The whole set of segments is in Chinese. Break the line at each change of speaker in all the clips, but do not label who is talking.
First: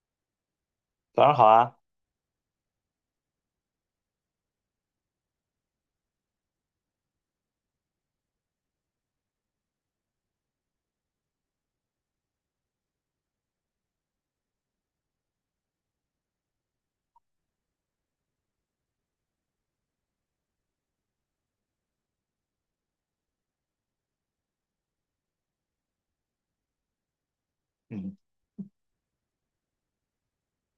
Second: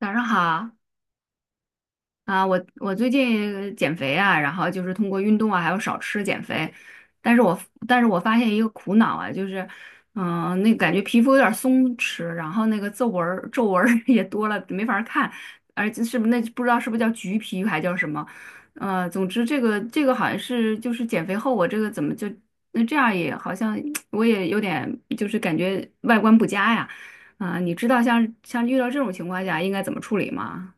早上好
早上好啊，
啊。我最近减肥啊，然后就是通过运动啊，还有少吃减肥，但是我但是我发现一个苦恼啊，就是，那感觉皮肤有点松弛，然后那个皱纹儿 也多了，没法儿看。而且是不是那不知道是不是叫橘皮还叫什么，总之这个好像是就是减肥后我这个怎么就那这样也好像 我也有点就是感觉外观不佳呀。啊，你知道
嗯，
像遇到这种情况下应该怎么处理吗？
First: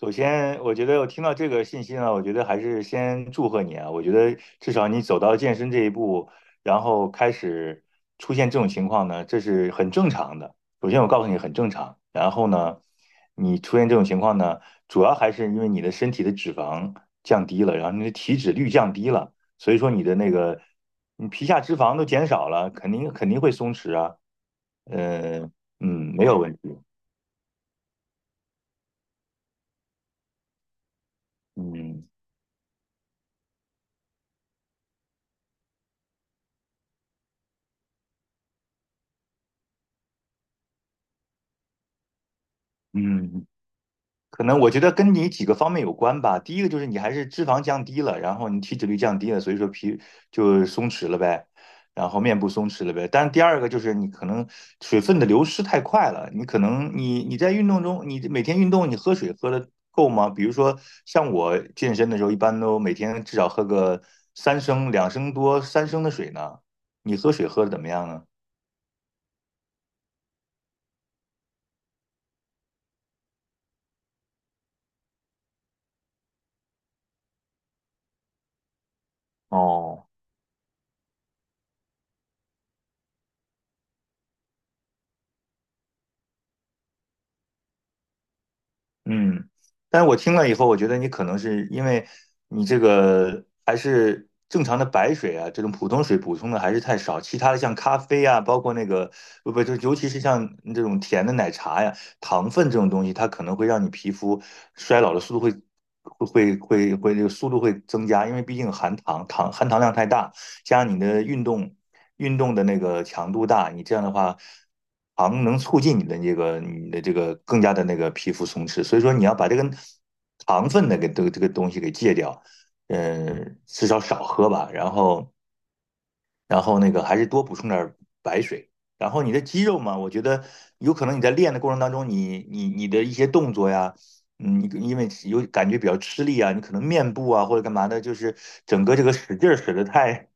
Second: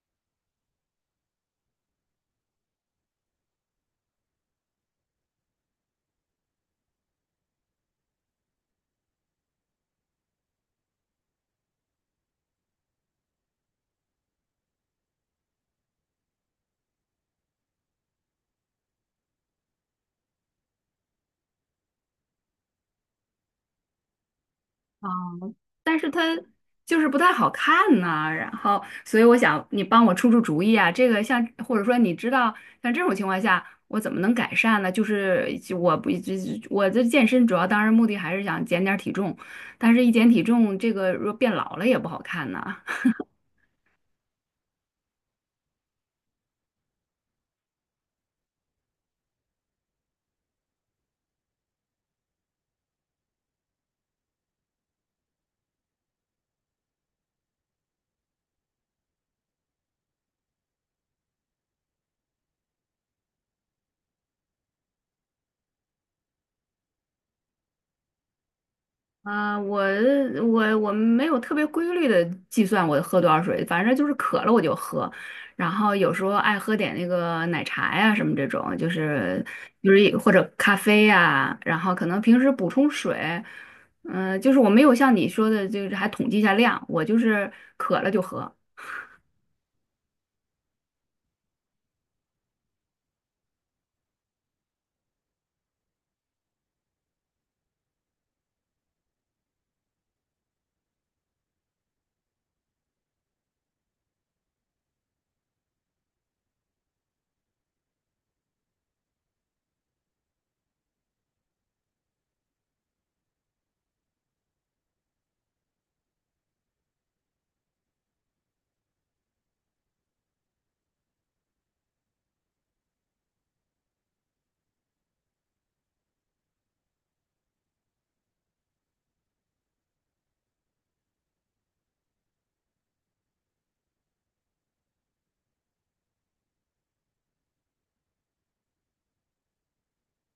首先我觉得我听到这个信息呢，我觉得还是先祝贺你啊，我觉得至少你走到健身这一步，然后开始出现这种情况呢，这是很正常的。首先我告诉你很正常，然后呢，你出现这种情况呢，主要还是因为你的身体的脂肪降低了，然后你的体脂率降低了，所以说你的那个你皮下脂肪都减少了，肯定会松弛啊，
啊。
嗯
但是
嗯，
它
没有问题，
就是不太好看呐，然后，所以我想你帮我出出主意啊。这个像或者说
嗯
你知道像这种情况下，我怎么能改善呢？就是就我不就我这健身主要当然目的还是想减点儿体重，但是一减体重，这个若变老了也不好看呐。
嗯。可能我觉得跟你几个方面有关吧。第一个就是你还是脂肪降低了，然后你体脂率降低了，所以说皮就松弛了呗，然后面部松弛了呗。但是第二个就是你可能水分的流失太快了，你可能你在运动中，你每天运动你喝水喝的够吗？比如说像我健身的时候，一般都每天至少喝个三升、2升多、三升的水呢。你喝水喝的怎么样呢？
啊，我没有特别规律的计算我喝多少水，反正就是渴了我就喝。然后有时候爱喝点那个奶茶呀什么这种，就是
哦。
或者咖啡呀，然后可能平时补充水。就是我没有像你说的，就是还统计一下量，我就是渴了就喝。
嗯，但是我听了以后，我觉得你可能是因为你这个还是正常的白水啊，这种普通水补充的还是太少。其他的像咖啡啊，包括那个不不，就尤其是像这种甜的奶茶呀，糖分这种东西，它可能会让你皮肤衰老的速度会会会会会这个速度会增加，因为毕竟含糖量太大。加上你的运动的那个强度大，你这样的话，糖能促进你的更加的那个皮肤松弛。所以说你要把这个糖分的给这个东西给戒掉，嗯，至少少喝吧。然后那个还是多补充点儿白水。然后你的肌肉嘛，我觉得有可能你在练的过程当中，你的一些动作呀，嗯，你因为有感觉比较吃力啊，你可能面部啊或者干嘛的，就是整个这个使劲儿使得太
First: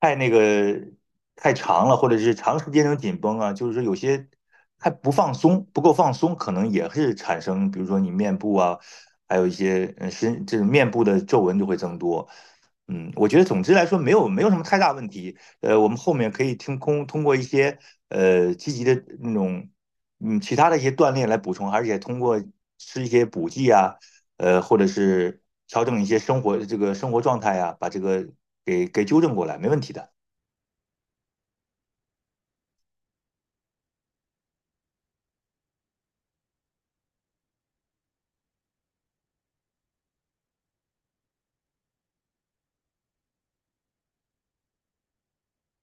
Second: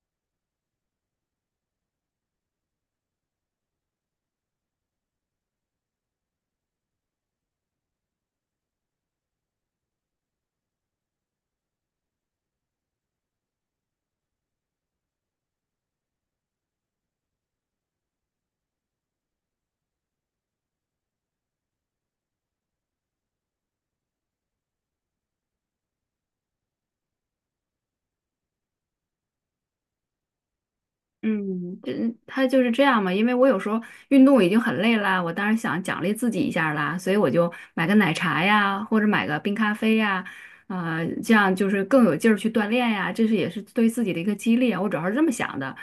太那个太长了，或者是长时间那种紧绷啊，就是说有些还不放松，不够放松，可能也是产生，比如说你面部啊，还有一些这种面部的皱纹就会增多。嗯，我觉得总之来说没有什么太大问题。呃，我们后面可以通过一些积极的那种其他的一些锻炼来补充，而且通过吃一些补剂啊，或者是调整一些生活状态啊，把这个给纠正过来，没问题的。
嗯，这他就是这样嘛，因为我有时候运动已经很累啦，我当然想奖励自己一下儿啦，所以我就买个奶茶呀，或者买个冰咖啡呀。这样就是更有劲儿去锻炼呀，这是也是对自己的一个激励啊，我主要是这么想的。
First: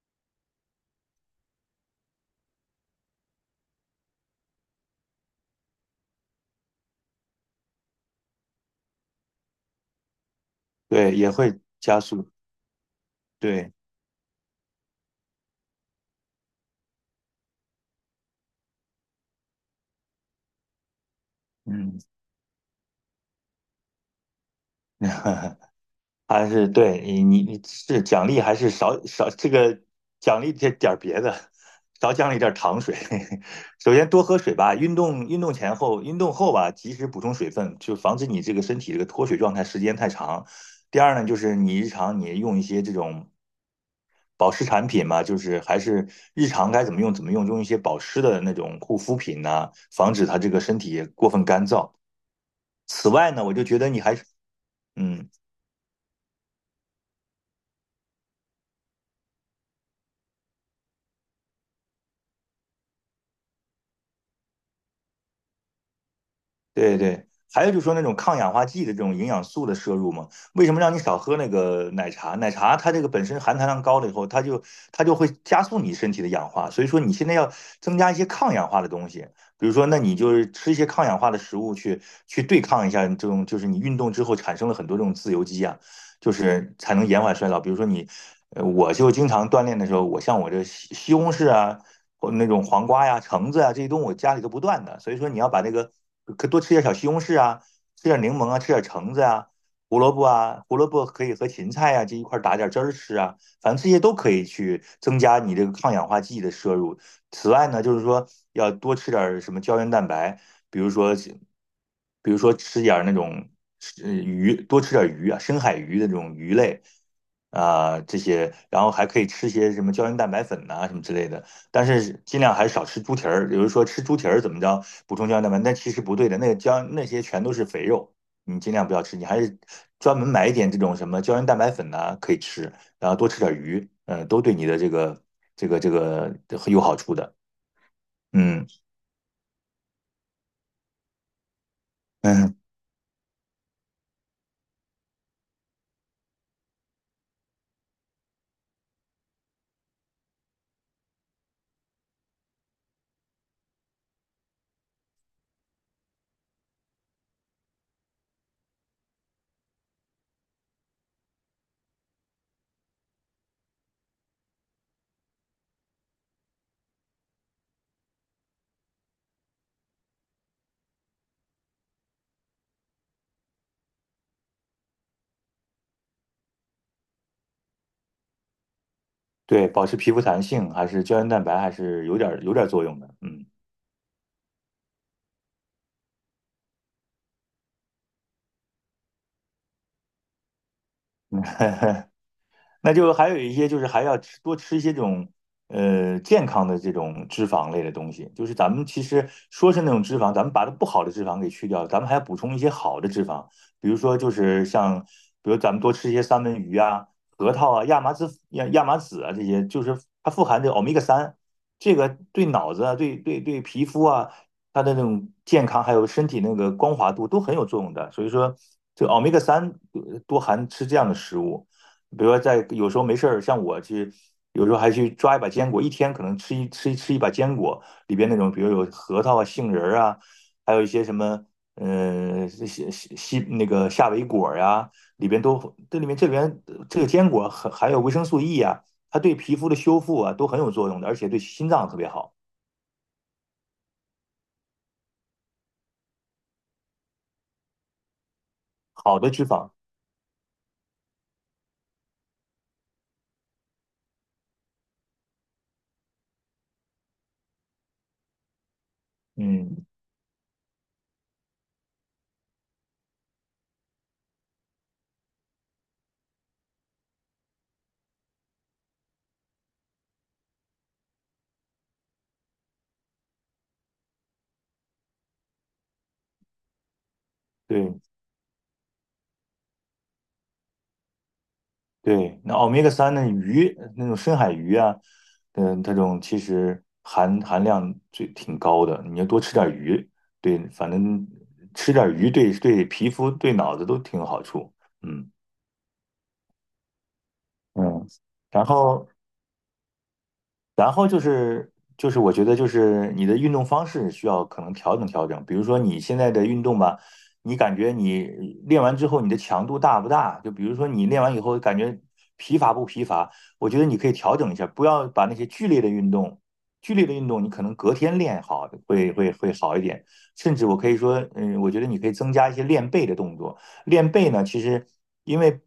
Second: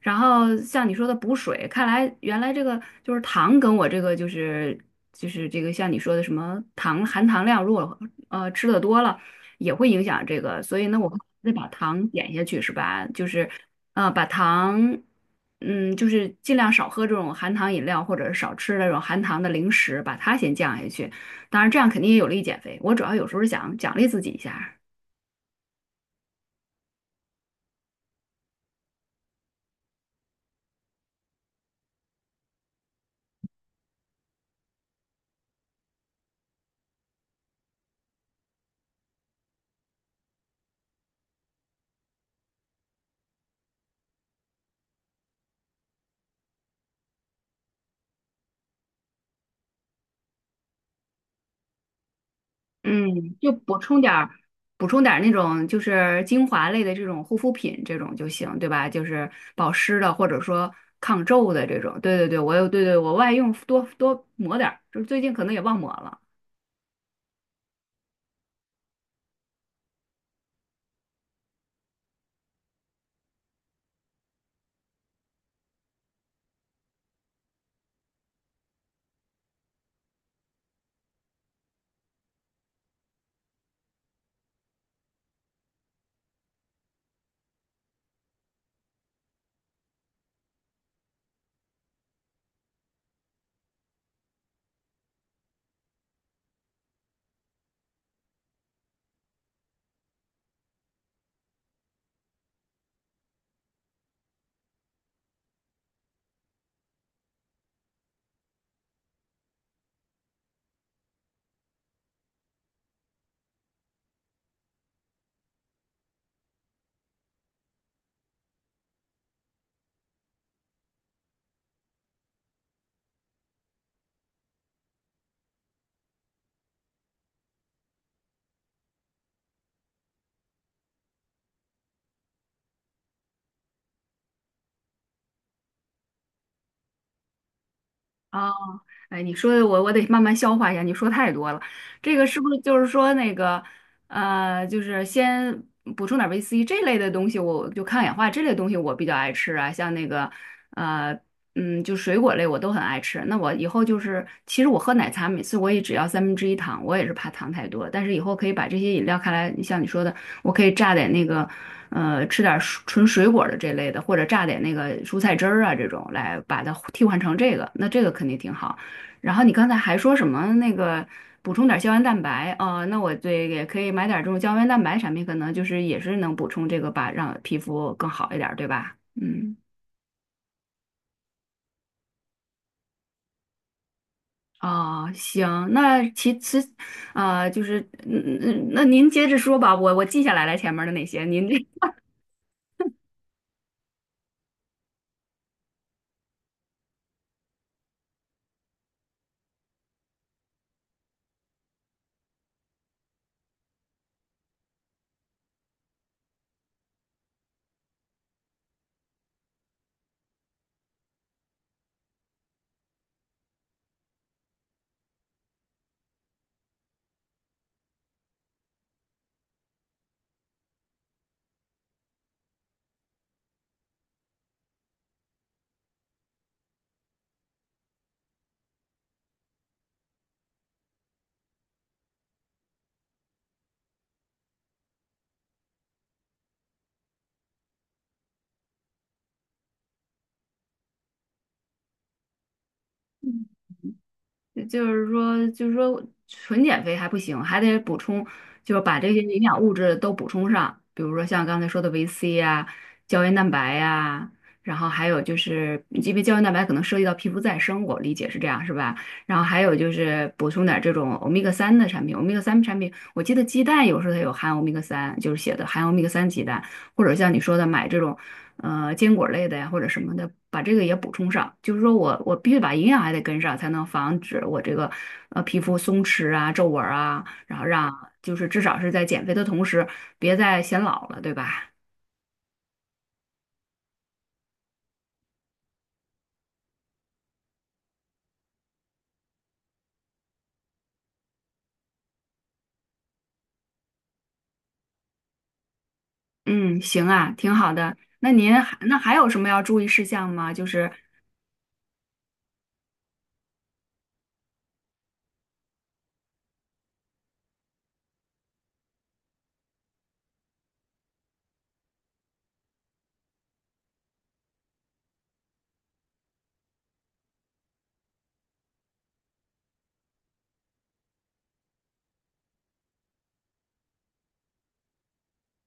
然后像你说的补水，看来原来这个就是糖跟我这个就是这个像你说的什么糖含糖量，如果吃的多了也会影响这个，所以呢我
对，也
得
会
把
加
糖
速。
减下去是吧？就是。
对，
啊，把糖，就是尽量少喝这种含糖饮料，或者是少吃那种含糖的零食，把它先降下去。当然，这样
嗯。
肯定也有利于减肥。我主要有时候是想奖励自己一下。
还是对你是奖励还是少这个奖励这点儿别的，少奖励点儿糖水。首先多喝水吧，运动前后运动后吧，及时补充水分，就防止你这个身体这个脱水状态时间太长。第二呢，就是你日常你用一些这种保湿产品嘛，就是还是日常该怎么用怎么用，用一些保湿的那种护肤品呐、防止它这个身体过分干燥。此外
嗯，
呢，
就
我就觉
补
得
充
你
点
还是
儿补充点儿
嗯
那种就是精华类的这种护肤品这种就行，对吧？就是保湿的，或者说抗皱的这种。对对对，我有，对对，我外用多多抹点儿就是最近可能也忘抹了。
对对，还有就是说那种抗氧化剂的这种营养素的摄入嘛，为什么让你少喝那个奶茶？奶茶它这个本身含糖量高了以后，它就会加速你身体的氧化，所以说你现在要增加一些抗氧化的东西，比如说那你就是吃一些抗氧化的食物去对抗一下这种，就是你运动之后产生了很多这种自由基啊，就是才能延缓衰老。比如说你我就经常锻炼的时候，像我这西红柿啊，或那种黄瓜呀、橙子啊这些东西，我家里都不断的。所以说，你要把那个可多吃点小西红柿啊，吃点柠檬啊，吃点橙子啊，胡萝卜啊，胡萝卜可以和芹菜啊这一块打点汁儿吃啊，反正这些都可以去增加你这个抗氧化剂的摄入。此外呢，就是说要多吃点儿什么胶原蛋白，比如说，比如说吃点儿那种鱼，多吃点儿鱼啊，深海鱼的这种鱼类啊，这些，然后还可以吃些什么胶原蛋白粉呐、什么之类的。但是尽量还是少吃猪蹄儿。有人说吃猪蹄儿怎么着补充胶原蛋白，但其实不对的，那个胶那些全都是肥肉，你尽量不要吃。你还是专门买一点这种什么胶原蛋白粉呐、可以吃。然后多吃点鱼，嗯，都对你的这个很有好处的。
哦，
嗯
哎，你说的我得慢慢消化一下，你说太多了。这个是不
嗯，
是就是说那个就是先补充点维 C 这类的东西，我就抗氧化这类东西我比较爱吃啊。像那个呃就水果类我都很爱吃。那我以后就是，其实我喝奶茶每次我也只要三分之一糖，我也是怕糖太多。但是以后可以把这些饮料看来，像你说的，我可以榨点那个，吃点纯水果的这类的，或者榨点那个蔬菜汁儿啊这种，来把它替换成这个，那这个肯定挺好。然后你刚才还说什么那个补充点胶原蛋白哦。那我对也可以买点这种胶原蛋白产品，可能就是也是能补充这个吧，让皮肤更好一点儿对吧？嗯。
对，保持皮肤弹性还是胶原蛋白还是有点作用的。嗯。
哦，行。那其其啊、就是嗯嗯，那您接着说吧，我记下来了前面的那些，您 这
那就还有一些就是还要吃多吃一些这种健康的这种脂肪类的东西，就是咱们其实说是那种脂肪，咱们把它不好的脂肪给去掉，咱们还要补充一些好的脂肪，比如说就是像比如咱们多吃一些三文鱼啊、核桃啊、亚麻籽啊这些，就是它富含这个欧米伽三，这个对脑子啊、对皮肤啊，它的那种健康还有身体那个光滑度都很有作用的，所以说这个欧米伽三多含吃这样的食物。比如说在有时候没事儿，像我去，有时候还去抓一把坚果，一天可能吃一把坚果，里边那种比如有核桃啊、杏仁儿啊，还有一些什么，嗯、西西西那个夏威果呀、里边都这里面这里边这个坚果很含有维生素 E 啊，它对皮肤的修复啊都很有作用的，而且对心脏特别好，
就是说，纯减肥还不行，还得补充，就是把这
好
些
的
营
脂
养
肪，
物质都补充上，比如说像刚才说的维 C 呀、胶原蛋白呀、然后还有就是，因为胶原蛋白可能涉及到皮肤再生，我理解是这样，是吧？然后还有
嗯，
就是补充点这种欧米伽三的产品，欧米伽三产品，我记得鸡蛋有时候它有含欧米伽三，就是写的含欧米伽三鸡蛋，或者像你说的买这种。坚果类的呀或者什么的，把这个也补充上。就是说我我必须把营养还得跟上，才能防止我这个皮肤松弛啊、皱纹儿啊，然后让
对。
就是至少是在减肥的同时，别再显老了，对吧？
对，那欧米伽三那鱼那种深海鱼啊，嗯，它这种其实含量最挺高的，你要多吃点鱼，对，反正吃点鱼对皮肤对脑子都挺有好处，嗯
嗯，行啊，挺好的。
嗯，
那您
然
还
后
还有什么要注意事项吗？
然后就是我觉得就是你的运动方式需要可能调整调整，比如说你现在的运动吧，你感觉你练完之后你的强度大不大？就比如说你练完以后感觉疲乏不疲乏？我觉得你可以调整一下，不要把那些剧烈的运动，剧烈的运动你可能隔天练好会好一点，甚至我可以说，嗯，我觉得你可以增加一些练背的动作。练背呢，其实因为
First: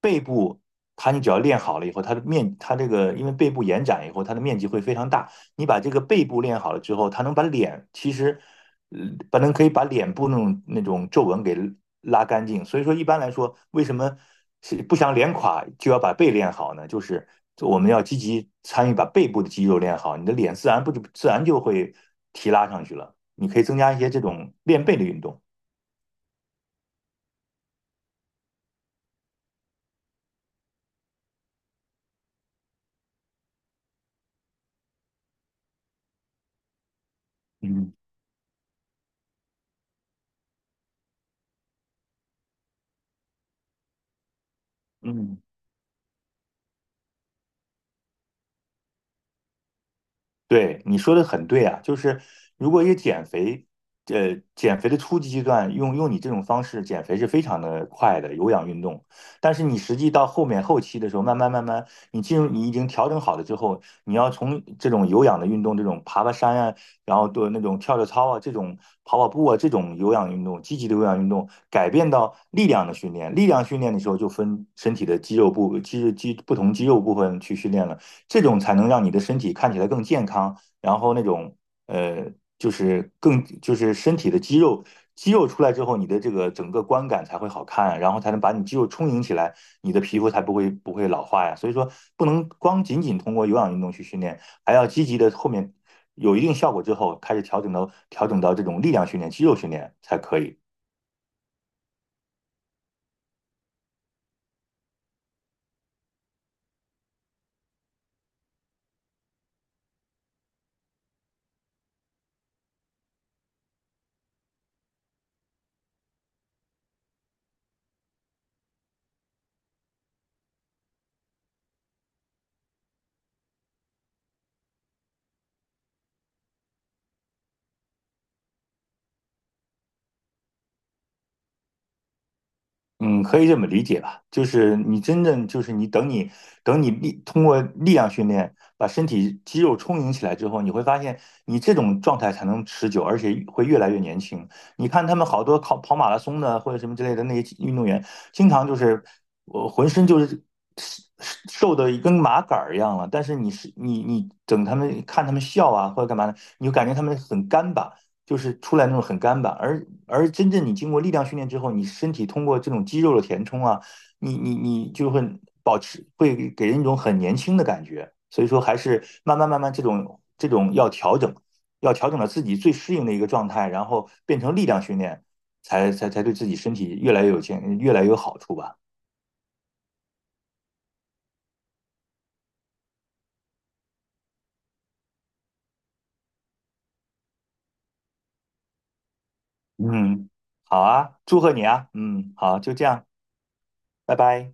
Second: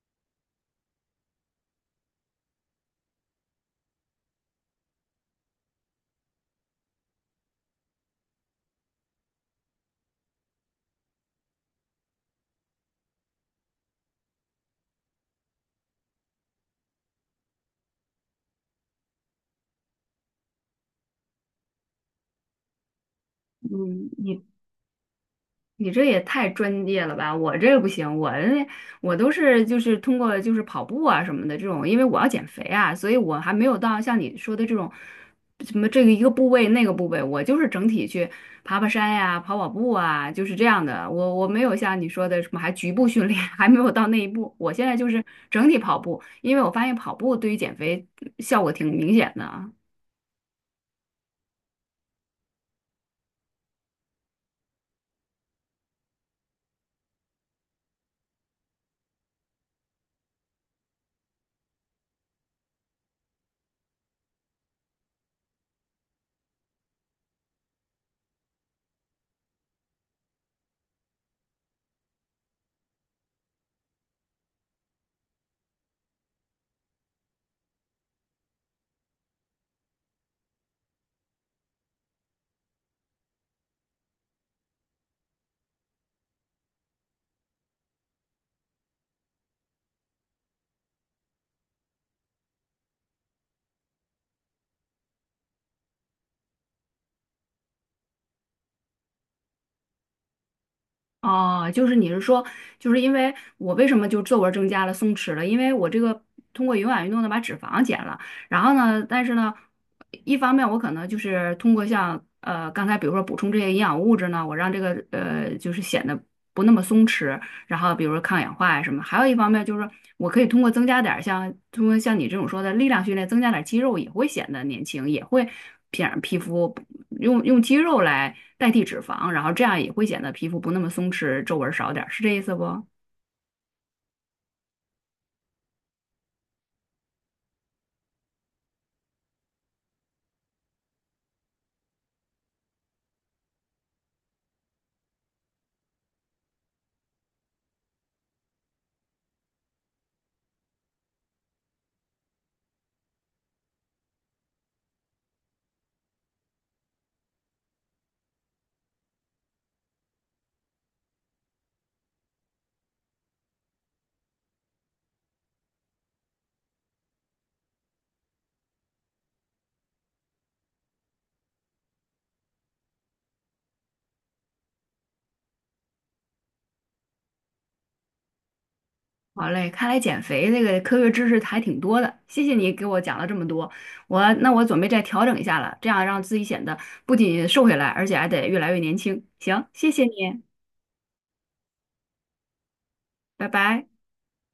背部，它你只要练好了以后，它的面，它这个因为背部延展以后，它的面积会非常大。你把这个背部练好了之后，它能把脸，其实，呃把能可以把脸部那种皱纹给拉干净。所以说，一般来说，为什么是不想脸垮就要把背练好呢？就是我们要积极参与把背部的肌肉练好，你的脸自然不就自然就会提拉上去了。你可以增加一些
嗯，
这
你
种练背的运动。
你这也太专业了吧！我这个不行，我都是就是通过就是跑步啊什么的这种，因为我要减肥啊，所以我还没有到像你说的这种什么这个一个部位那个部位，我就是整
嗯
体去爬爬山呀、跑跑步啊，就是这样的。我没有像你说的什么还局部训练，还没有到那一步。我现在就是
嗯。
整体跑步，因为我发现跑步对于减肥效果挺明显的啊。
对，你说的很对啊，就是如果一个减肥，呃，减肥的初级阶段用你这种方式减肥是非常的快的有氧运动，但是你实际到后面后期的时候，慢慢，你进入你已经调整好了之后，你要从这种有氧的运动，这种爬爬山啊，然后做那种跳跳操啊，这种跑跑步啊，这种有氧运动，积极的有氧运动，改变到力量的训练。力量训练的时候就分身体的肌肉部肌肌不同肌肉部分去训练了。这种才能让你的身体看起来更健康，然后那种呃，就是更就是身体的肌肉出来之后，你的这个整个观感才会好看啊，然后才能把你肌肉充盈起来，你的皮肤才不会老化呀。所以说，不能光仅仅通过有氧运动去训练，还要积极的后面有一定效果之后，开始调整到这种力量训练、肌肉训练才可以。
哦，就是你是说，就是因为我为什么就皱纹儿增加了、松弛了？因为我这个通过有氧运动呢把脂肪减了，然后呢，但是呢，一方面我可能就是通过像刚才比如说补充这些营养物质呢，我让这个就是显得不那么松弛，然后比如说抗氧化呀什么，还有一方面就是说我可以通过增加点儿像通过像你这种说的力量训练，增加点儿肌肉也会显得年轻，也会皮肤。用肌肉来代替脂肪，然后这样也会显得皮肤不那么松弛，皱纹少点儿，是这意思不？
嗯，可以这么理解吧，就是你真正就是你等你通过力量训练把身体肌肉充盈起来之后，你会发现你这种状态才能持久，而且会越来越年轻。你看他们好多跑跑马拉松的或者什么之类的那些运动员，经常就是我浑身就是瘦瘦的跟麻杆儿一样了，但是你等他们看他们笑啊或者干嘛的，你就感觉他们很干巴，就是出来那种很干巴，而真正你经过力量训练之后，你身体通过这种肌肉的填充啊，你就会保持，会给人一种很年轻的感觉。所以说，还是慢慢这种要调整，要调整到自己最适应的一个状态，然后变成力量训练，才对自己身体越来越有健，越来越有好处吧。
好嘞，看来减肥这个科学知识还挺多的，谢谢你给我讲了这么多，那我准备再调整一下了，这样让自己显得不仅瘦下来，而且还得越来越年轻。行，谢谢
嗯，
你，
好啊，祝贺你啊。嗯，好，就这样，
拜拜。
拜拜。